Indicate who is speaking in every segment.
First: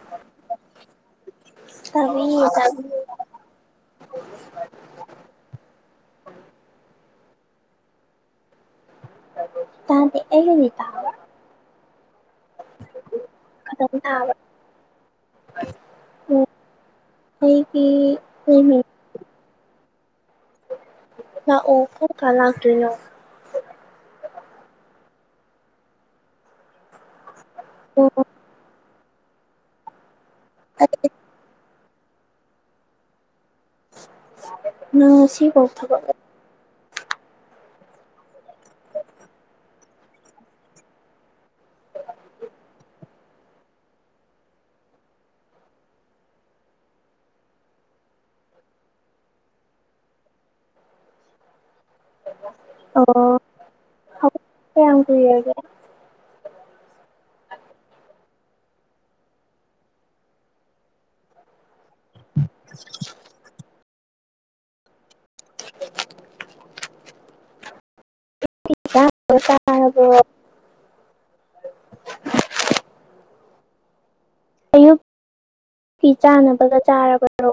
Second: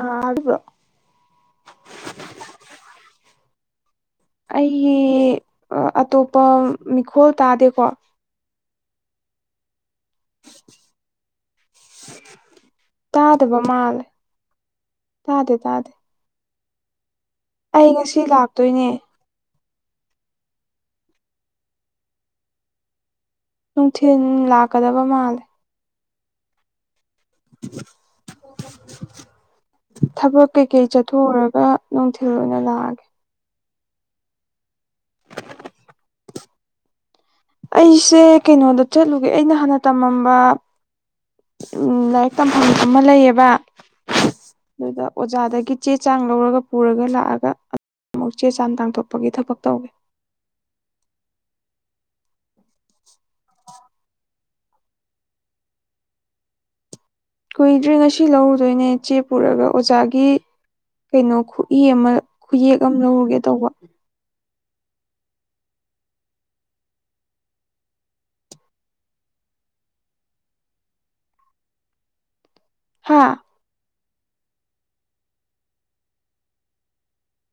Speaker 1: ꯑꯗꯨꯕ꯭ꯔꯣ
Speaker 2: ꯇꯔꯤ
Speaker 1: ꯑꯩꯒꯤ ꯑꯇꯣꯞꯄ ꯃꯤꯈꯣꯜ ꯇꯥꯗꯦꯀꯣ
Speaker 2: ꯇꯗꯤ ꯑꯦꯠꯇ ꯈꯇꯪ
Speaker 1: ꯇꯥꯗꯕꯃꯂ
Speaker 2: ꯇꯥꯕ
Speaker 1: ꯇꯥꯗꯦ ꯇꯥꯗꯦ
Speaker 2: ꯎꯝ ꯑꯩꯒꯤ
Speaker 1: ꯑꯩ ꯉꯁꯤ ꯂꯥꯛꯇꯣꯏꯅꯦ
Speaker 2: ꯅ ꯑꯣꯐ ꯀꯂꯥ ꯀꯣ
Speaker 1: ꯅꯨꯡꯊꯤꯜ ꯂꯥꯛꯀꯗꯕ ꯃꯥꯜꯂꯦ
Speaker 2: ꯑꯣ
Speaker 1: ꯊꯕꯛ ꯀꯩꯀꯩ
Speaker 2: ꯑꯩ
Speaker 1: ꯆꯠꯊꯣꯛꯎꯔꯒ ꯅꯨꯡꯊꯤꯜ ꯑꯣꯏꯅ ꯂꯥꯛꯑꯒꯦ
Speaker 2: ꯑ ꯁꯤ ꯀꯧ ꯊꯕ
Speaker 1: ꯑꯩꯁꯦ ꯀꯩꯅꯣꯗ ꯆꯠꯂꯨꯒꯦ ꯑꯩꯅ ꯍꯥꯟꯅ ꯇꯝꯃꯝꯕ ꯎꯝ ꯂꯥꯏꯔꯤꯛ ꯇꯝꯐꯝ ꯑꯃ ꯂꯩꯌꯦꯕ ꯑꯗꯨꯗ ꯑꯣꯖꯥꯗꯒꯤ ꯆꯦ ꯆꯥꯡ ꯂꯧꯔꯒ ꯄꯨꯔꯒ ꯂꯥꯛꯑꯒ ꯑꯃꯨꯛ ꯆꯦ ꯆꯥꯡ ꯇꯥꯡꯊꯣꯛꯄꯒꯤ ꯊꯕꯛ ꯇꯧꯋ‌ꯦ
Speaker 2: [inaudible] ꯑꯣ ꯀꯌꯥꯝ ꯀꯨꯏꯔꯒꯦ
Speaker 1: ꯀꯨꯏꯗ꯭ꯔꯤ ꯉꯁꯤ ꯂꯧꯔꯨꯗꯣꯏꯅꯦ ꯆꯦ ꯄꯨꯔꯒ ꯑꯣꯖꯥꯒꯤ ꯀꯩꯅꯣ ꯏ ꯑꯃ ꯈꯨꯌꯦꯛ ꯑꯃ ꯂꯧꯔꯨꯒꯦ ꯇꯧꯕ
Speaker 2: ꯇꯔꯕ‍꯭ꯔꫭ
Speaker 1: ꯍꯥꯥ
Speaker 2: ꯑꯌꯨꯛꯀꯤ ꯆꯥꯅꯕꯒ ꯆꯥꯔꯕꯔꯣ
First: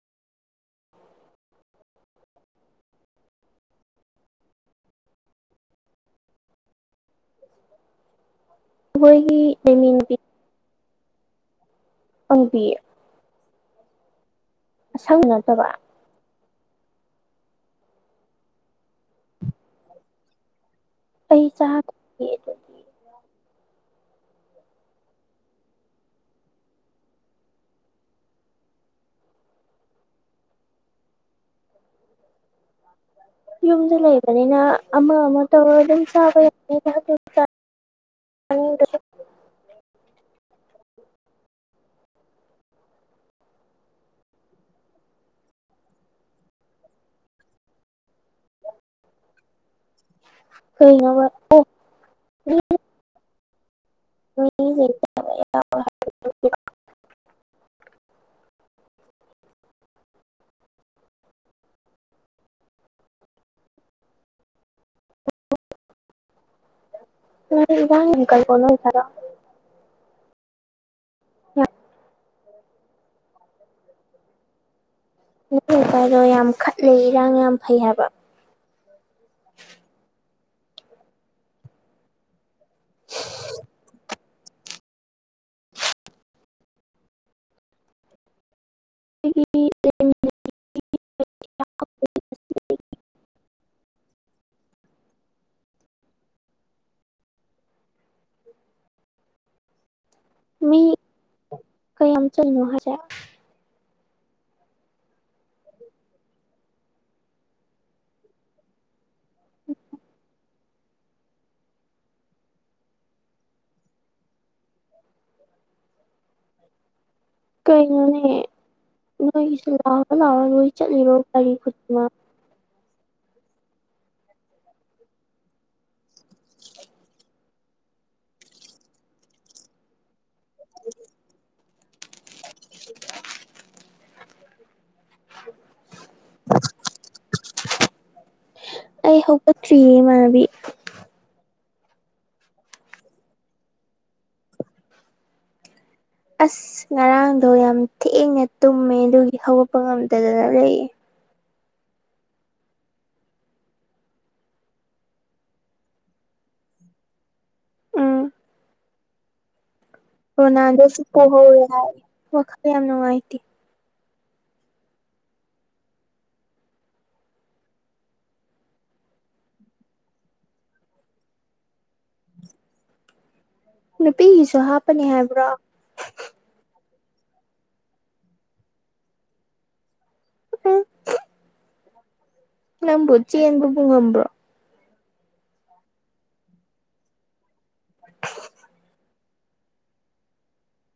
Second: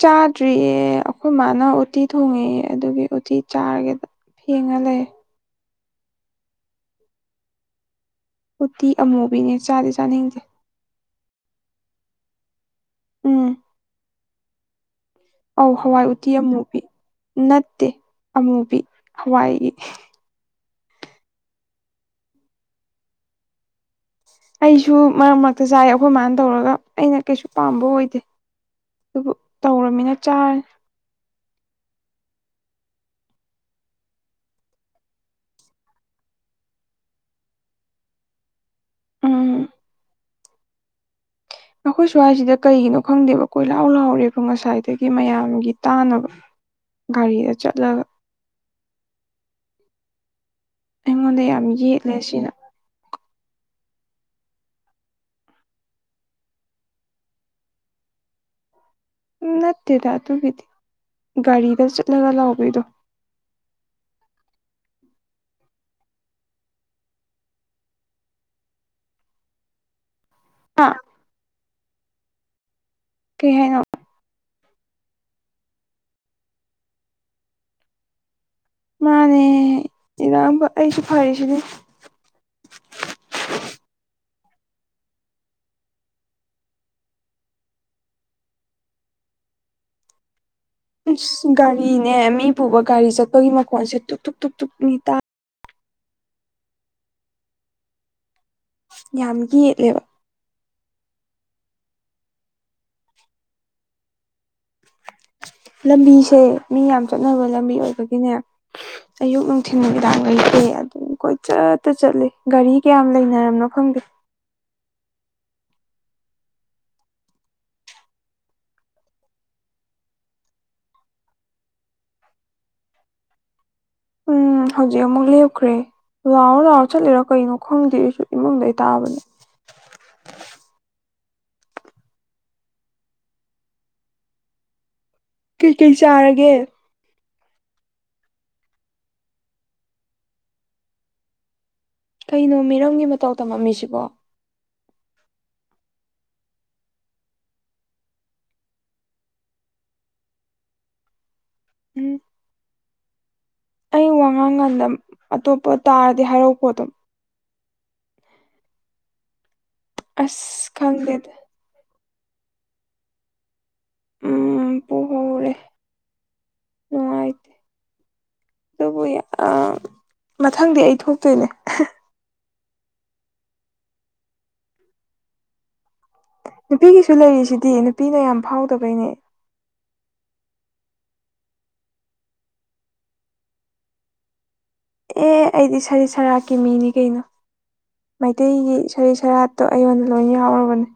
Speaker 1: ꯆꯥꯗ꯭ꯔꯤꯌꯦ ꯑꯩꯈꯣꯏ ꯃꯥꯅ ꯎꯇꯤ ꯊꯣꯡꯉꯛꯑ ꯑꯗꯨꯒꯤ ꯎꯇꯤ ꯆꯥꯔꯒꯦꯗ ꯐꯦꯡꯉ ꯂꯩꯔ‌ꯦ
Speaker 2: [inaudible]
Speaker 1: ꯎꯇꯤ
Speaker 2: ꯑꯩꯈꯣꯏꯒꯤ
Speaker 1: ꯑꯃꯨꯕꯤꯅꯦ ꯆꯥꯗꯤ
Speaker 2: ꯂꯩꯃꯤꯟꯅꯕꯤ
Speaker 1: ꯆꯥꯅꯤꯡꯗꯦ
Speaker 2: ꯑꯃꯨꯕꯤꯌꯦ
Speaker 1: ꯎꯝ
Speaker 2: ꯑꯁꯪꯕ ꯅꯠꯇꯕ
Speaker 1: ꯑꯧ ꯍꯋꯥꯏ ꯎꯇꯤ ꯑꯃꯨꯛ ꯅꯠꯇꯦ ꯑꯃꯨꯕꯤ ꯍꯋꯥꯏꯒꯤ
Speaker 2: ꯑꯩ ꯆꯗ‍꯭ꯔꯤꯌ‌ꯦ ꯑꯗꯨꯗ
Speaker 1: ꯑꯩꯁꯨ ꯃꯔꯛ ꯃꯔꯛꯇ ꯆꯥꯏ ꯑꯩꯈꯣꯏ ꯃꯥꯅ ꯇꯧꯔꯒ ꯑꯩꯅ ꯀꯩꯁꯨ ꯄꯥꯝꯕ ꯑꯣꯏꯗꯦ ꯑꯗꯨꯕꯨ ꯇꯧꯔꯃꯤꯅ ꯆꯥꯔꯅꯤ
Speaker 2: ꯌꯨꯝꯗ ꯂꯩꯕꯅꯤꯅ ꯑꯃ ꯑꯃ ꯇꯧꯔꯒ ꯑꯗꯨꯝ ꯆꯥꯕ ꯌꯥꯅꯤ ꯑ [unintelligible]
Speaker 1: ꯎꯝ ꯑꯩꯈꯣꯏ ꯁ꯭ꯋꯥꯏꯁꯤꯗ ꯀꯩꯒꯤꯅꯣ ꯈꯪꯗꯦꯕ ꯀꯣꯏ ꯂꯥꯎ ꯂꯥꯎꯔꯦꯕ ꯉꯁꯥꯏꯗꯒꯤ ꯃꯌꯥꯝꯒꯤ ꯇꯥꯅꯕ ꯒꯥꯔꯤꯗ ꯆꯠꯂꯒ
Speaker 2: ꯀꯩꯅꯣꯕ
Speaker 1: ꯑꯩꯉꯣꯟꯗ
Speaker 2: ꯑꯣ
Speaker 1: ꯌꯥꯝ ꯌꯦꯠꯂꯦ ꯁꯤꯅ
Speaker 2: ꯃꯤ ꯃꯤ [unintelligible]
Speaker 1: ꯎꯝ ꯅꯠꯇꯦꯗ ꯑꯗꯨꯒꯤꯗꯤ ꯒꯥꯔꯤꯗ ꯆꯠꯂꯒ ꯂꯥꯎꯕꯩꯗꯣ
Speaker 2: [inaudible] [unintelligible]
Speaker 1: ꯑ
Speaker 2: [unintelligible]
Speaker 1: ꯀꯩꯍꯥꯏꯅꫭ
Speaker 2: ꯅꯣꯏ ꯅꯨꯄꯥ ꯗꯣ ꯌꯥꯝ ꯈꯠꯂꯦ ꯏꯔꯥꯡ ꯌꯥꯝ ꯐꯩ ꯍꯥꯌꯕꯥ
Speaker 1: ꯃꯥꯅꯦ [unintelligible] ꯑꯩꯁꯨ ꯐꯔꯤꯁꯤꯗꯤ
Speaker 2: [unintelligible] [unintelligible]
Speaker 1: ꯑꯁ ꯒꯔꯤꯅꯦ ꯃꯤ ꯄꯨꯕꯥ ꯒꯥꯔꯤ ꯆꯠꯞꯒꯤ ꯃꯈꯣꯟꯁꯦ ꯇꯨꯛ ꯇꯨꯛ ꯇꯨꯛ ꯅꯦ ꯇꯥ ꯌꯥꯝ ꯌꯦꯠꯂꯦꯕꯥ
Speaker 2: ꯃꯤ ꯀꯌꯥꯝ ꯆꯠꯂꯤꯅꫭ ꯍꯥꯏꯁ‌ꯦ
Speaker 1: ꯂꯝꯕꯤꯁꯦ ꯃꯤ ꯌꯥꯝ ꯆꯠꯅꯕ ꯑꯌꯨꯛ ꯅꯨꯡꯊꯤꯟ ꯅꯨꯃꯤꯗꯥꯡ ꯂꯩꯇ‌ꯦ ꯑꯗꯨꯝ ꯀꯣꯏꯆꯠꯇ ꯆꯠꯂꯤ ꯒꯥꯔꯤ ꯀꯌꯥꯝ ꯂꯩꯅꯔꯕꯝꯅꯣ ꯈꯪꯗꯦ
Speaker 2: ꯀꯩꯅꫭꯅꯦ ꯅꯣꯏꯒꯤꯁꯤ ꯂꯥꯎꯑꯣ ꯂꯥꯛꯑꯣ ꯅꯣꯏ ꯆꯠꯂꯤꯔꯣ ꯒꯥꯔꯤ ꯈꯨꯗꯤꯅ
Speaker 1: ꯎꯝ ꯍꯧꯖꯤꯛ ꯑꯃꯨꯛ ꯂꯦꯞꯈ꯭ꯔꯦ ꯂꯥꯎꯔ ꯂꯥꯎꯔ ꯆꯠꯂꯤꯔꯣ ꯀꯩꯅꯣ ꯈꯪꯗꯦ ꯑꯩꯁꯨ ꯏꯃꯨꯡꯗ ꯇꯥꯕꯅꯦ
Speaker 2: [inaudible] [unintelligible]
Speaker 1: ꯀꯩꯀꯩ ꯆꯥꯔꯒꯦ
Speaker 2: ꯑꯩ ꯍꯧꯒ ꯊ꯭ꯔꯤꯌꯦ ꯃꯥꯕꯤ
Speaker 1: ꯀꯩꯅꯣ ꯃꯤꯔꯝꯒꯤ ꯃꯇꯧ ꯇꯝꯃꯝꯃꯤꯁꯤꯕꯣ
Speaker 2: ꯑꯁ ꯉꯔꯥꯡꯗꯣ ꯌꯥꯝ ꯊꯦꯡꯅ ꯇꯨꯝꯃꯦ ꯑꯗꯨꯒꯤ ꯍꯧꯒꯠꯄ ꯉꯝꯗꯗꯅ ꯂꯩꯌꯦ
Speaker 1: ꯎꯝ ꯑꯩ ꯋꯥꯉꯥꯡꯈꯥꯟꯗ ꯑꯇꯣꯞꯄ ꯇꯥꯔꯗꯤ ꯍꯥꯏꯔꯛꯄꯣ ꯑꯗꯨꯝ
Speaker 2: ꯎꯝ
Speaker 1: ꯑꯁ
Speaker 2: ꯔꯣꯅꯥꯜꯗꯣꯁꯨ
Speaker 1: ꯈꯪꯗꯦꯗ
Speaker 2: ꯄꯍꯧꯋꯦ ꯍꯥꯏ ꯋꯥꯈꯜ ꯌꯥꯝ ꯅꯨꯡꯉꯥꯏꯇꯦ
Speaker 1: ꯎꯝ ꯄꯍꯣꯔꯦ ꯎꯥꯏ ꯑꯗꯨꯕꯨ ꯃꯊꯪꯗꯤ ꯑꯩ ꯊꯣꯛꯇꯣꯏꯅꯦ
Speaker 2: ꯅꯨꯄꯤꯒꯤꯁꯨ ꯍꯥꯞꯄꯅꯤ ꯍꯥꯏꯕ꯭ꯔꯣ
Speaker 1: ꯅꯨꯄꯤꯒꯤꯁꯨ ꯂꯩꯔꯤꯁꯤꯗꯤ ꯅꯨꯄꯤꯅ ꯌꯥꯝ ꯐꯥꯎꯗꯕꯩꯅꯦ
Speaker 2: [unintelligible] ꯅꯪꯕꯣ ꯆꯦꯟꯕꯕꯨ ꯉꯝꯕ꯭ꯔꯣ
Speaker 1: ꯑꯦ ꯑꯩꯗꯤ ꯁꯔꯤꯠ ꯁꯔꯥꯛꯀꯤ ꯃꯤꯅꯤ ꯀꯩꯅꯣ ꯃꯩꯇꯩꯒꯤ ꯁꯔꯤꯠ ꯁꯦꯔꯥꯠꯇꯣ ꯑꯩꯉꯣꯟꯗ ꯂꯣꯏ ꯌꯥꯎꯨꯔꯕꯅꯦ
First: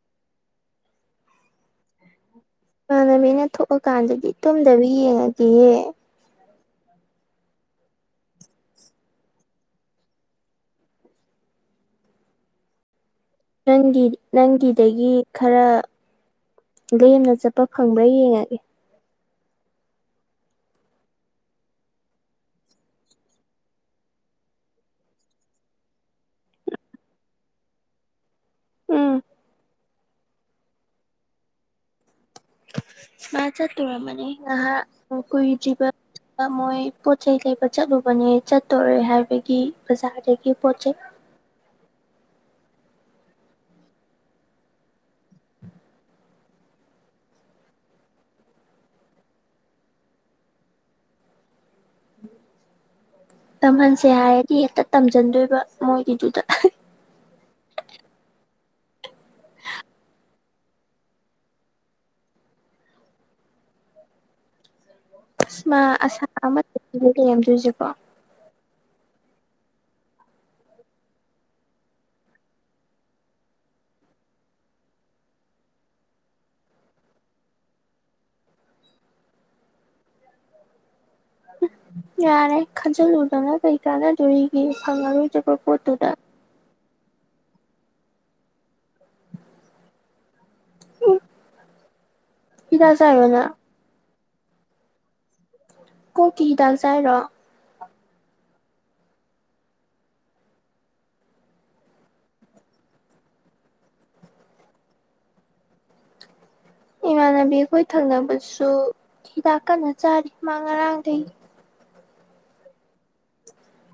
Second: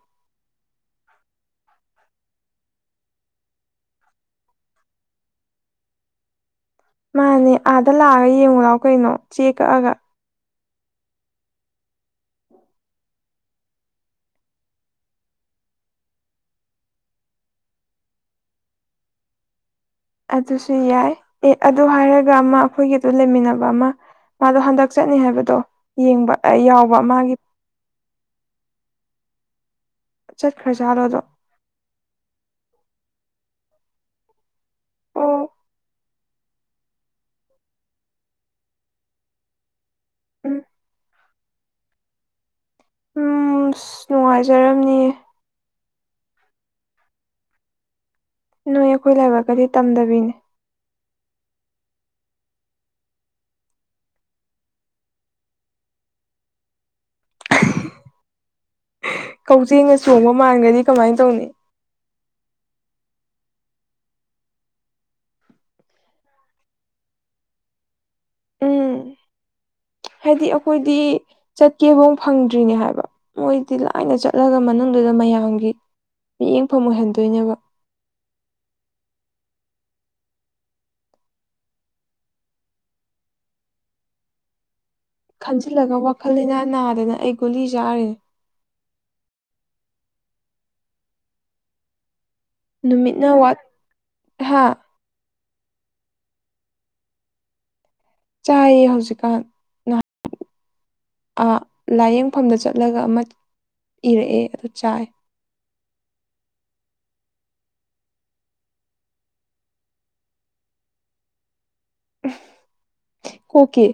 Speaker 2: ꯏꯃꯅꯕꯤꯅ ꯊꯣꯛꯑꯀꯥꯟꯗꯗꯤ ꯇꯨꯝꯗꯕꯤ ꯌꯦꯡꯉꯒꯦꯍꯦ
Speaker 1: ꯃꯥꯅꯦ ꯑꯥꯗ ꯂꯥꯛꯑꯒ ꯌꯦꯡꯉꯨ ꯂꯥꯛꯎ ꯀꯩꯅꯣ ꯆꯦꯛ ꯀꯛꯑꯒ
Speaker 2: ꯅꯪꯒꯤ ꯅꯪꯒꯤꯗꯒꯤ ꯈꯔ ꯒꯦꯝꯅ ꯆꯠꯄ ꯐꯪꯕ꯭ꯔꯥ ꯌꯦꯡꯉꯒꯦ
Speaker 1: ꯑꯗꯨꯁꯨ ꯌꯥꯏ ꯑꯦ ꯑꯗꯨ ꯍꯥꯏꯔꯒ ꯑꯃ ꯑꯩꯈꯣꯏꯒꯤꯗꯣ ꯂꯩꯃꯤꯟꯅꯕ ꯑꯃ ꯃꯥꯗꯣ ꯍꯟꯗꯛ ꯆꯠꯅꯤ ꯍꯥꯏꯕꯗꯣ ꯌꯦꯡꯕ ꯌꯥꯎꯕ ꯃꯥꯒꯤ
Speaker 2: ꯎꯝ
Speaker 1: ꯆꯠꯈ꯭ꯔꯖꯥꯠꯂꯣ ꯑꯗꯣ
Speaker 2: ꯃꯥ ꯆ ꯇ ꯃꯅꯤ ꯉꯍꯥꯛ
Speaker 1: ꯑꯣ
Speaker 2: ꯀꯨꯕ ꯃꯣꯏ ꯄꯣꯠ ꯆꯩꯩ ꯂꯩꯕ ꯆꯠꯂꯨꯕꯅꯦ ꯆꯠꯇꯣꯔꯦ ꯍꯥꯏꯕꯒꯤ ꯕꯖꯥꯔꯗꯒꯤ
Speaker 1: ꯎꯝ
Speaker 2: ꯄꯣꯠ ꯆꯩꯩ ꯎ
Speaker 1: ꯎꯝ ꯑꯁ ꯅꯨꯡꯉꯥꯏꯖꯔꯝꯅꯤ ꯅꯣꯏ ꯑꯩꯈꯣꯏ ꯂꯥꯏꯕꯛꯀꯗꯤ ꯇꯝꯗꯕꯤꯅꯦ
Speaker 2: ꯇꯝꯍꯟꯁꯦ ꯍꯥꯏꯔꯗꯤ ꯍꯦꯛꯇ ꯇꯝꯁꯤꯟꯗꯣꯏꯕ ꯃꯣꯏꯒꯤꯗꯨꯗ [unintelligible]
Speaker 1: ꯀꯧꯖꯦꯡꯅ ꯆꯣꯡꯕ ꯃꯥꯟꯒꯗꯤ ꯀꯃꯥꯏꯅ ꯇꯧꯅꯤ
Speaker 2: ꯑꯃꯥ ꯑꯁꯥ ꯑꯃꯦꯝꯗꯣꯏꯁꯀꯣ
Speaker 1: ꯎꯝ ꯍꯥꯏꯗꯤ ꯑꯩꯈꯣꯏꯗꯤ ꯆꯠꯀꯦꯐꯥꯎ ꯐꯪꯗ꯭ꯔꯤꯅꯦ ꯍꯥꯏꯕ ꯃꯣꯏꯗꯤ ꯂꯥꯏꯅ ꯆꯠꯂꯒ ꯃꯅꯨꯡꯗꯨꯗ ꯃꯌꯥꯝꯒꯤ ꯃꯤꯠꯌꯦꯡꯐꯝ ꯑꯣꯏꯍꯟꯗꯣꯏꯕ
Speaker 2: [unintelligible] ꯌꯥꯔꯦ ꯈꯟꯖꯤꯜꯂꯨꯗꯅ ꯀꯩ ꯀꯥꯟꯅꯗꯣꯔꯤꯒꯤ
Speaker 1: ꯈꯟꯖꯤꯜꯂꯒ ꯋꯥꯈꯜ ꯂꯩꯅꯥ ꯅꯥꯗꯅ ꯑꯩ ꯒꯨꯂꯤ ꯆꯥꯔꯦ
Speaker 2: ꯎ ꯀꯗ ꯆꯥꯏꯕꯅ
Speaker 1: ꯍꯥꯥ
Speaker 2: ꯀ ꯀꯗꯥꯜꯁ ꯔ
Speaker 1: ꯆꯥꯏꯌꯦ ꯍꯧꯖꯤꯛꯀꯥꯟ ꯂꯥꯏꯌꯦꯡꯐꯝꯗ ꯆꯠꯂꯒ ꯑꯃ ꯏꯔꯛꯑꯦ ꯑꯗꯨ ꯆꯥꯏ
Speaker 2: ꯏꯃ ꯏꯃꯥꯟꯅꯕꯤ ꯑꯩꯈꯣꯏ ꯊꯪꯅꯕꯁꯨ ꯍꯤꯗꯥꯛ ꯀꯟꯅ ꯆꯥꯔꯤ ꯃꯥ ꯉꯔꯥꯡꯗꯒꯤ
Speaker 1: ꯀꯣ ꯀ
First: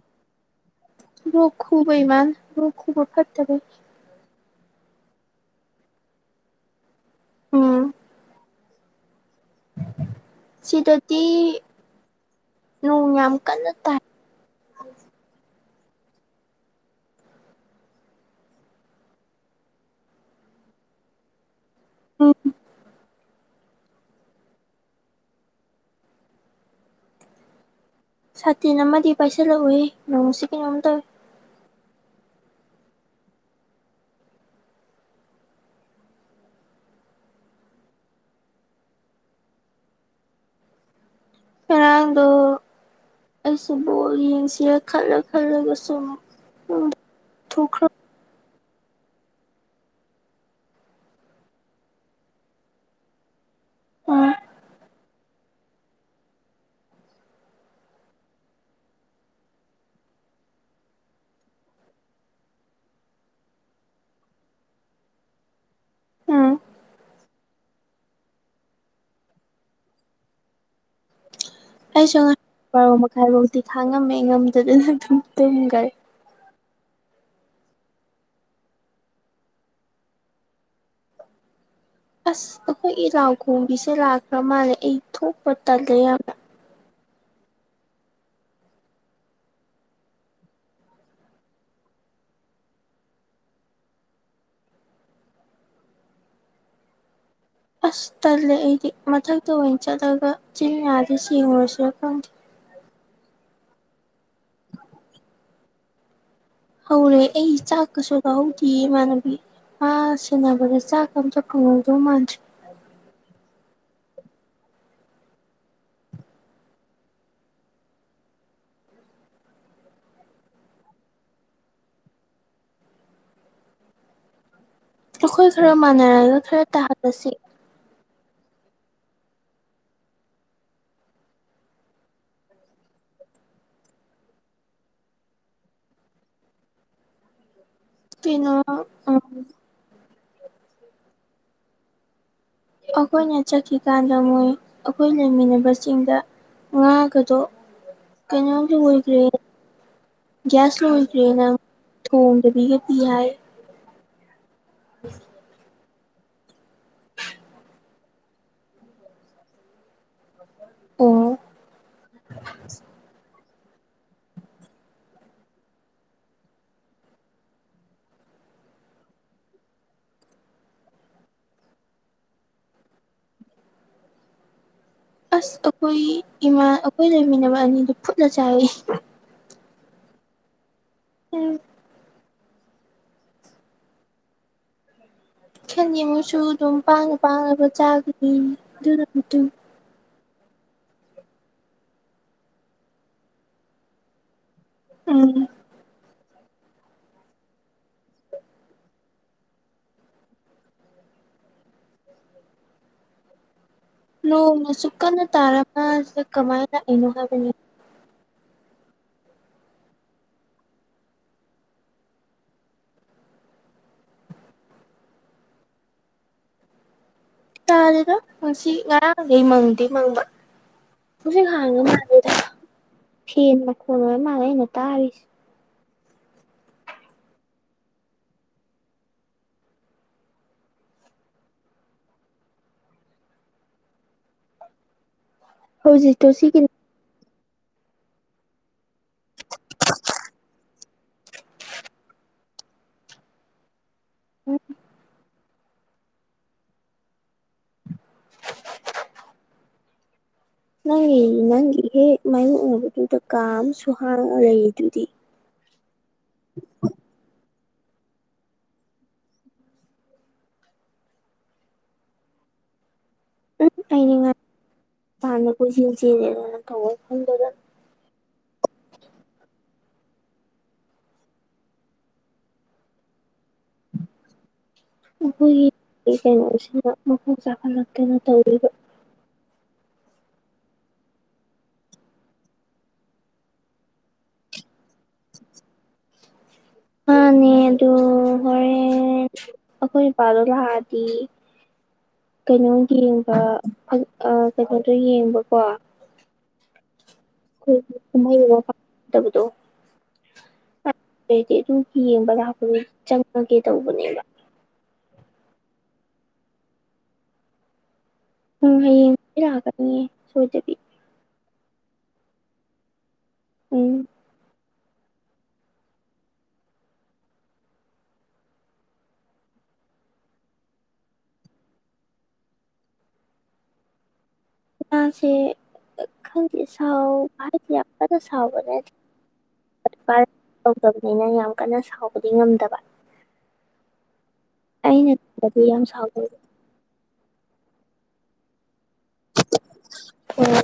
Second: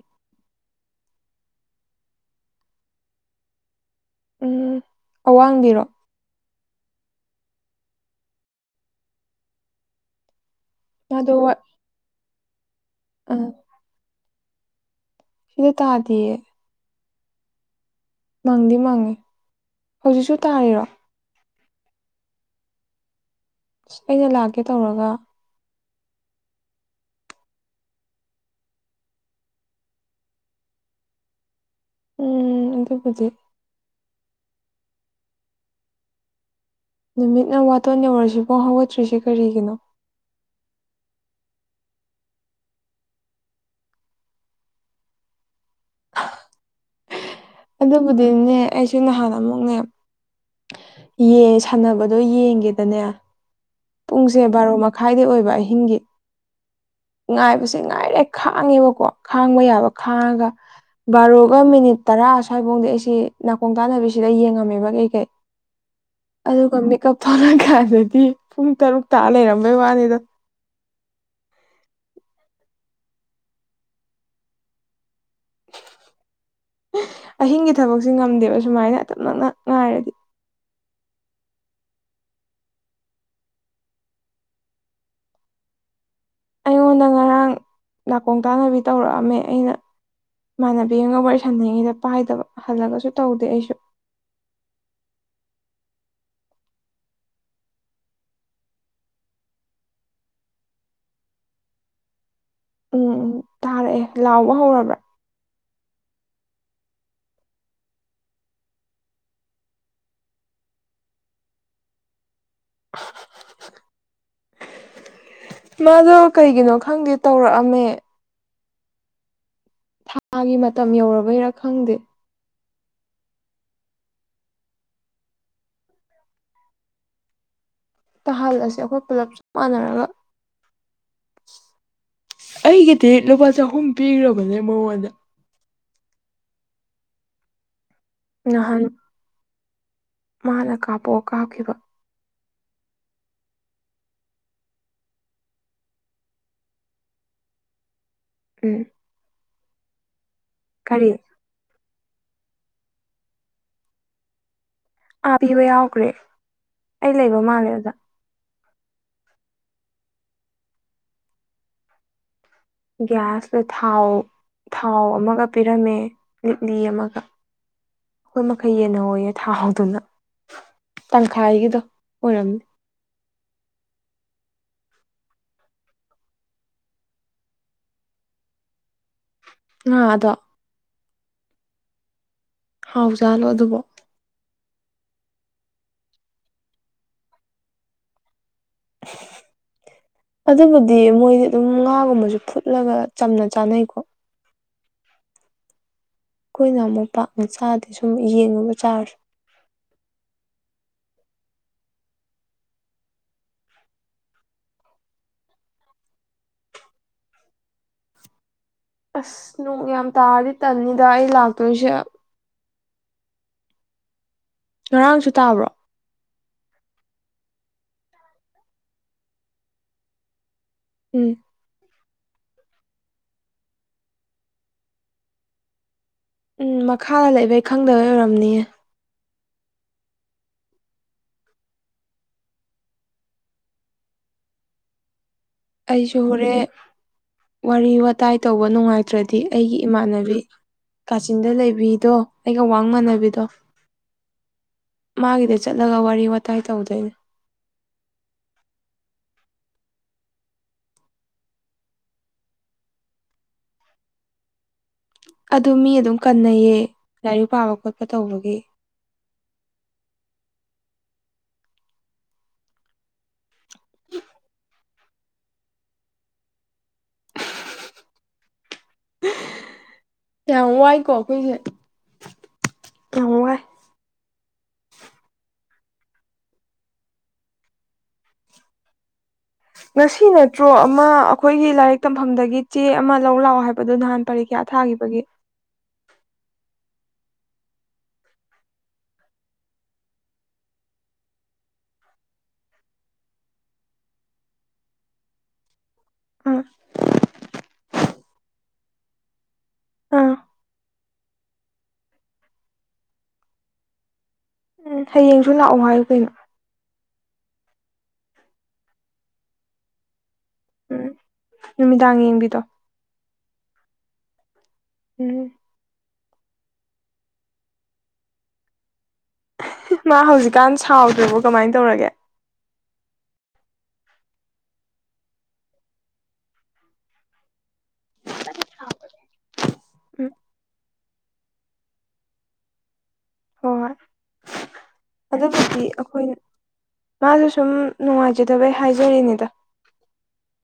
Speaker 2: ꯔꯣꯛ ꯈꯨꯕꯩꯃꯥꯟ ꯔ ꯈꯕ ꯐꯠꯇꯕ
Speaker 1: ꯎꯝ ꯑꯋꯥꯡꯕꯤꯔꯣ
Speaker 2: ꯎꯝ ꯁꯤꯇꯇꯤ
Speaker 1: ꯃꯥꯗꯣ ꯋꯥꯠ
Speaker 2: ꯅꯣꯡ ꯌꯥꯝ ꯀꯟꯅ ꯇꯥꯏ
Speaker 1: ꯁꯤꯗꯤ ꯇꯥꯗꯤꯌꯦ ꯃꯪꯗꯤ ꯃꯪꯉꯤ ꯍꯧꯖꯤꯛꯁꯨ ꯇꯥꯔꯤꯔꯣ
Speaker 2: ꯎꯝ
Speaker 1: ꯑꯁ ꯑꯩꯅ ꯂꯥꯛꯀꯦ ꯇꯧꯔꯒ
Speaker 2: ꯁꯥꯇꯤꯟ ꯑꯃꯗꯤ ꯄꯥꯏꯁꯤꯜꯂꯛꯎꯏ ꯅꯣꯡꯁꯤ ꯀꯩꯅꯣꯝ ꯇꯧꯋꯏ
Speaker 1: ꯎꯝ ꯑꯗꯨꯕꯨꯗꯤ ꯅꯨꯃꯤꯠꯅ ꯋꯥꯇꯣꯟ ꯌꯧꯔꯁꯤꯐꯥꯎ ꯍꯧꯒꯠꯇ꯭ꯔꯤꯁꯤ ꯀꯔꯤꯒꯤꯅꯣ
Speaker 2: ꯉꯥꯔꯥꯡꯗꯣ ꯑꯩꯁꯨꯕꯨ ꯌꯦꯡꯁꯤꯦ ꯈꯜꯂ ꯈꯜꯂꯒ ꯁꯨꯝ ꯎꯝ
Speaker 1: ꯑꯗꯨꯗꯕꯨꯗꯤꯅꯦ ꯑꯩꯁꯨꯦ ꯅꯍꯥꯟ ꯑꯃꯨꯛꯅꯦ ꯁꯥꯟꯅꯕꯗꯣ ꯌꯦꯡꯒꯦꯗꯅꯦ
Speaker 2: ꯎꯝ
Speaker 1: ꯄꯨꯡꯁꯦ ꯕꯥꯔꯣ ꯃꯈꯥꯏꯗ ꯑꯣꯏꯕ ꯑꯍꯤꯡꯒꯤ ꯉꯥꯏꯕꯁꯦ ꯉꯥꯏꯔꯦ ꯈꯥꯡꯉꯦꯕꯀꯣ ꯈꯥꯡꯕ ꯌꯥꯕ ꯈꯥꯡꯉꯒ ꯕꯥꯔꯣꯒ ꯃꯤꯅꯤꯠ ꯇꯔꯥ ꯑꯁ꯭ꯋꯥꯏꯐꯧꯗꯤ ꯑꯩꯁꯤ ꯅꯥꯀꯣꯡ ꯇꯥꯟꯅꯕꯤꯁꯤꯗ ꯌꯦꯡꯉꯝꯃꯦꯕ ꯀꯩꯀꯩ
Speaker 2: ꯎꯝ
Speaker 1: ꯑꯗꯨꯒ ꯃꯦꯀꯞ ꯊꯂꯛꯀꯥꯟꯗꯗꯤ ꯄꯨꯡ ꯇꯔꯨꯛ ꯇꯥ ꯂꯩꯔꯝꯕꯩ ꯋꯥꯅꯤꯗ
Speaker 2: ꯑꯩꯁꯨ ꯉꯔꯣ ꯃꯈꯥꯏꯐꯧꯗꯤꯤ ꯈꯥꯡꯉꯝꯃꯦ ꯉꯝꯗꯗꯅ ꯑꯗꯨꯝ ꯇꯨꯝꯈ꯭ꯔꯦ
Speaker 1: ꯑꯍꯤꯡꯒꯤ ꯊꯕꯛꯁꯦ ꯉꯝꯗꯦꯕ ꯁꯨꯃꯥꯏꯅ ꯇꯇꯞ ꯅꯛꯅ ꯉꯥꯏꯔꯗꯤ
Speaker 2: ꯑꯁ ꯑꯩꯈꯣꯏ ꯏ ꯂꯥꯎꯈꯣꯡꯕꯤꯁꯦ ꯂꯥꯛꯈ꯭ꯔ ꯃꯥꯜꯂꯦ ꯑꯩ ꯊꯣꯛꯄ ꯇꯜꯂꯦ ꯌꯥꯝ
Speaker 1: ꯑꯩꯉꯣꯟꯗ ꯉꯔꯥꯡ ꯅꯥꯀꯣꯡ ꯇꯥꯅꯕꯤ ꯇꯧꯔꯛꯑꯝꯃꯦ ꯑꯩꯅ ꯏꯃꯥꯟꯅꯕꯤ ꯑꯃꯒ ꯋꯥꯔꯤ ꯁꯥꯟꯅꯉꯩꯗ ꯄꯥꯏꯗꯕ ꯍꯜꯂꯒꯁꯨ ꯇꯧꯗꯦ ꯑꯩꯁꯨ
Speaker 2: [unintelligible] ꯑꯁ ꯇꯜꯂꯦ ꯑꯩꯗꯤ ꯃꯊꯛꯇ ꯑꯣꯏꯅ ꯆꯠꯂꯒ ꯆꯤꯟ ꯌꯥꯗ ꯌꯦꯉꯨꯔꯁꯤꯔꯥ ꯈꯪꯗꯦ
Speaker 1: ꯎꯝ ꯎꯝ ꯇꯥꯔꯛꯑꯦ ꯂꯥꯎꯕ ꯍꯧꯔꯕ꯭ꯔꯥ
Speaker 2: ꯍꯧꯔꯦ ꯑꯩ ꯆꯥꯛꯀꯁꯨ ꯂꯧꯥꯍꯧꯗꯦ ꯏꯃꯥꯟꯅꯕꯤ ꯑꯥ ꯁꯅꯥꯕ ꯆ ꯑꯃ ꯆꯗꯧ ꯃꯁꯤꯦ
Speaker 1: ꯍꯤꯟ ꯃꯥꯗꯣ ꯀꯩꯒꯤꯅꯣ ꯈꯪꯗꯦ ꯇꯧꯔꯛꯑꯝꯃꯦ ꯊꯥꯒꯤ ꯃꯇꯝ ꯌꯧꯔꯕꯩꯔꯥ ꯈꯪꯗꯦ
Speaker 2: ꯑꯩꯈꯣꯏ ꯈꯔ ꯃꯥꯟꯅꯔꯒ ꯈꯔ ꯇꯥꯍꯜꯂꯁꯤ
Speaker 1: ꯇꯥꯍꯜꯂꯁꯦ ꯑꯩꯈꯣꯏ ꯄꯨꯜꯂꯞ ꯆꯞ ꯃꯥꯟꯅꯔꯒ ꯑꯩꯒꯤꯗꯤ ꯂꯨꯄꯥ ꯆꯍꯨꯝ ꯄꯤꯈ꯭ꯔꯕꯅꯦ ꯃꯉꯣꯟꯒꯟꯅꯦ ꯃꯉꯣꯪ ꯚꯕꯗ
Speaker 2: ꯄꯅ
Speaker 1: ꯅꯍꯥꯟ
Speaker 2: ꯑ
Speaker 1: ꯃꯥꯅ ꯀꯥꯄꯣꯛ ꯀꯥꯈꯤꯕ
Speaker 2: ꯑꯩꯈꯣꯏꯅ ꯆꯠꯈꯤꯀꯥꯟꯗ ꯃꯣꯏ ꯑꯩꯈꯣꯏ ꯂꯩꯃꯤꯟꯅꯕꯁꯤꯡꯗ ꯉꯥꯒꯗꯣ ꯀꯩꯅꯣꯝꯗꯤ
Speaker 1: ꯎꯝ
Speaker 2: ꯑꯣꯏꯈ꯭ꯔꯦ ꯒ꯭ꯌꯥꯁ
Speaker 1: ꯀꯔꯤ
Speaker 2: ꯂꯗ꯭ꯔꯦꯅ ꯊꯣꯡꯗꯕꯤꯒꯗꯤ ꯍꯥꯏ
Speaker 1: ꯑꯥ ꯄꯤꯕ ꯌꯥꯎꯈ꯭ꯔꯦ ꯑꯩ ꯂꯩꯕ ꯃꯥꯜꯂꯦ ꯑꯗꯨꯗ
Speaker 2: ꯑꯣ
Speaker 1: ꯒꯦ ꯏꯌꯨ ꯑ ꯊꯥꯎ ꯊꯥꯎ ꯑꯃꯒ ꯄꯤꯔꯝꯃꯦ ꯂꯤꯛꯂꯤ ꯑꯃꯒ ꯑꯩꯈꯣꯏ ꯃꯈꯩ ꯌꯦꯟꯟꯅꯍꯌꯦ ꯊꯥꯍꯧꯗꯨꯅ ꯇꯪꯈꯥꯏꯒꯤꯗꯣ ꯑꯣꯏꯔꯝꯅꯦꯕꯣ
Speaker 2: ꯑꯁ ꯑꯩꯈꯣꯏ ꯏꯃꯥ ꯑꯩꯈꯣꯏ ꯂꯩꯃꯤꯟꯅꯕ ꯑꯅꯤꯗꯨ ꯐꯨꯠꯂ ꯆꯥꯏꯏ
Speaker 1: ꯉꯑꯗꯣ
Speaker 2: ꯎꯝ
Speaker 1: ꯍꯥꯎꯖꯥꯠꯂꯣ ꯑꯗꯨꯕꯨꯣ
Speaker 2: ꯈꯦꯃꯨꯁꯨ ꯑꯗꯨꯝ ꯄꯥꯡꯅ ꯄꯥꯡꯂꯕ ꯆꯥꯒꯅꯤ ꯑꯗꯨ
Speaker 1: ꯑꯗꯨꯕꯨꯗꯤ ꯃꯣꯏꯗꯤ ꯑꯗꯨꯝ ꯉꯥꯒꯨꯝꯕꯁꯨ ꯐꯨꯠꯂꯒ ꯆꯝꯅ ꯆꯥꯅꯩꯀꯣ
Speaker 2: ꯎꯝ
Speaker 1: ꯑꯩꯈꯣꯏꯅ ꯑꯃꯨꯛ ꯄꯥꯛ ꯃ ꯆꯥꯗꯤ ꯁꯨꯝ ꯌꯦꯡꯉꯨꯕ ꯆꯥꯔꯁꯨ
Speaker 2: ꯅꯣꯡꯅꯁꯨ ꯀꯟꯅ ꯇꯥꯔꯁꯗ ꯀꯃꯥꯏꯅ ꯂꯥꯛꯏꯅꯣ ꯍꯥꯏꯕꯅꯤ
Speaker 1: ꯑꯁ ꯅꯅꯨꯡ ꯌꯥꯝ ꯇꯥꯔꯗꯤ ꯇꯟꯅꯤꯗ ꯑꯩ ꯂꯥꯛꯇꯣꯏꯁꯦ ꯉꯔꯥꯡꯁꯨ ꯇꯥꯕ꯭ꯔꯣ
Speaker 2: ꯀꯥꯗꯨꯗ ꯄꯨꯟꯁꯤ ꯉꯔꯥꯡꯈꯩ ꯃꯪꯗꯦ ꯃꯪꯕ
Speaker 1: ꯎꯝ
Speaker 2: ꯄꯨꯡꯁꯤ ꯍꯥꯡꯉ ꯃꯥꯜꯦ ꯐꯦꯟ ꯃꯈꯣꯟ ꯑꯣꯏ ꯃꯥꯜꯂꯦ ꯑꯩꯅ ꯇꯥꯔꯤꯁꯦ
Speaker 1: ꯎꯝ ꯃꯈꯥꯗ ꯂꯩꯕꯩ ꯈꯪꯗꯕꯩ ꯑꯣꯏꯔꯝꯅꯤꯌꯦ ꯑꯩꯁꯨ
Speaker 2: ꯍꯧꯖꯤꯛꯇꯣ
Speaker 1: ꯍꯣꯔꯦ
Speaker 2: ꯁꯤꯒꯤ
Speaker 1: ꯋꯥꯔꯤ ꯋꯥꯇꯥꯏ ꯇꯧꯕ ꯅꯨꯡꯉꯥꯏꯇ꯭ꯔꯗꯤ ꯑꯩꯒꯤ ꯏꯃꯥꯟꯅꯕꯤ ꯀꯥꯆꯤꯟꯗ ꯂꯩꯕꯤꯗꯣ ꯑꯩꯒ ꯋꯥꯡ ꯃꯥꯟꯅꯕꯤꯗꯣ ꯃꯥꯒꯤꯗ ꯆꯠꯂꯒ ꯋꯥꯔꯤ ꯋꯥꯇꯥꯏ ꯇꯧꯗꯣꯏꯅꯤ
Speaker 2: [inaudible] ꯅꯪ ꯅꯪꯒꯤꯍꯦꯛ ꯃꯥꯏꯌꯣꯛꯅꯕꯗꯨꯗ ꯀꯥꯝꯁꯨ ꯍꯥꯡꯉ ꯂꯩ ꯑꯗꯨꯗꯤ
Speaker 1: ꯑꯗꯨ ꯃꯤ ꯑꯗꯨꯝ ꯀꯟꯅꯩꯌꯦ ꯂꯥꯏꯔꯤꯛ ꯄꯥꯕ ꯈꯣꯠꯄ ꯇꯧꯕꯒꯤ
Speaker 2: ꯎꯝ ꯑꯩꯅꯦ ꯉꯥꯏ ꯃꯄꯥꯟꯗ ꯀꯣꯏ ꯆꯦꯜ ꯆꯦꯜꯂꯦ ꯑꯗꯨ ꯅꯪ ꯇ ꯈꯐꯝꯗꯗ
Speaker 1: ꯌꯥꯝ ꯋꯥꯏꯀꯣ ꯑꯩꯈꯣꯏꯁꯦ ꯌꯥꯝ ꯋꯥꯏ
Speaker 2: ꯎꯝ ꯃꯈꯣꯏꯒꯤ ꯀꯩꯅꯣꯁꯤꯅ ꯃꯈꯣꯡ ꯆꯥꯈꯠꯂꯛꯇꯅ ꯇꯧꯔꯤꯕ
Speaker 1: ꯉꯁꯤ ꯅꯠꯇ꯭ꯔꯣ ꯑꯃ ꯑꯩꯈꯣꯏꯒꯤ ꯂꯥꯏꯔꯤꯛ ꯇꯝꯐꯝꯗꯒꯤ ꯆꯦ ꯑꯃ ꯂꯧ ꯂꯥꯛꯑꯣ ꯍꯥꯏꯕꯗꯨꯣ ꯅꯍꯥꯟ ꯄꯔꯤ ꯀꯌꯥ ꯊꯥꯈꯤꯕꯒꯤ
Speaker 2: ꯑ ꯑꯗꯨ ꯍꯣꯔꯦꯟ ꯑꯩꯈꯣꯏ ꯄꯗꯨꯂꯗꯤ ꯀꯩꯅꯣ ꯌꯦꯡꯕ ꯀꯩꯅꯣꯗꯣ ꯌꯦꯡꯕꯀꯣ ꯥꯏ
Speaker 1: ꯑꯥ ꯑꯥ
Speaker 2: ꯑꯗꯨꯗꯤ ꯑꯗꯨ ꯌꯦꯡꯕ ꯂꯥꯛꯄꯗꯨꯣ ꯆꯪꯉꯒꯦ ꯇꯧꯕꯅꯦꯕ
Speaker 1: ꯎꯝ ꯍꯌꯦꯡꯁꯨ ꯂꯥꯛꯑꯣ ꯍꯥꯏꯌꯨ ꯀꯩꯅꯣ
Speaker 2: ꯎꯝ ꯍꯌꯦꯡ ꯂꯥꯛꯀꯅꯤꯌꯦ ꯁꯣꯏꯖꯕꯤ
Speaker 1: ꯎꯝ ꯅꯨꯃꯤꯗꯥꯡ ꯌꯦꯡꯕꯤꯗꯣ
Speaker 2: ꯎꯝ
Speaker 1: ꯎꯝ ꯃꯥ ꯍꯧꯖꯤꯛꯀꯥꯟ ꯁꯥꯎꯗ꯭ꯔꯕꯣ ꯀꯃꯥꯏ ꯇꯧꯔꯒꯦ
Speaker 2: ꯃꯥꯁꯦ ꯈꯪ ꯁꯥꯥꯎ ꯍꯥꯏꯗꯤ ꯌꯥꯝ ꯀꯗꯥ ꯁꯥꯥꯎꯅꯦ
Speaker 1: ꯎꯝ
Speaker 2: ꯇꯧꯗꯕꯅꯤꯅ ꯌꯥꯝ ꯀꯟꯅ ꯁꯥꯎꯕꯗꯤ ꯉꯝꯗꯕ
Speaker 1: ꯍꯣꯏꯣꯏ
Speaker 2: ꯑꯩꯅ ꯈꯟꯕꯗꯤ
Speaker 1: ꯑꯗꯨꯕꯨꯗꯤ
Speaker 2: ꯌꯥꯝ
Speaker 1: ꯑꯩꯈꯣꯏ
Speaker 2: ꯁꯥꯎꯗꯕ
Speaker 1: ꯃꯥꯁꯨ ꯁꯨꯝ ꯅꯨꯡꯉꯥꯏꯖꯗꯕꯩ ꯍꯥꯏꯖꯔꯤꯅꯦꯗ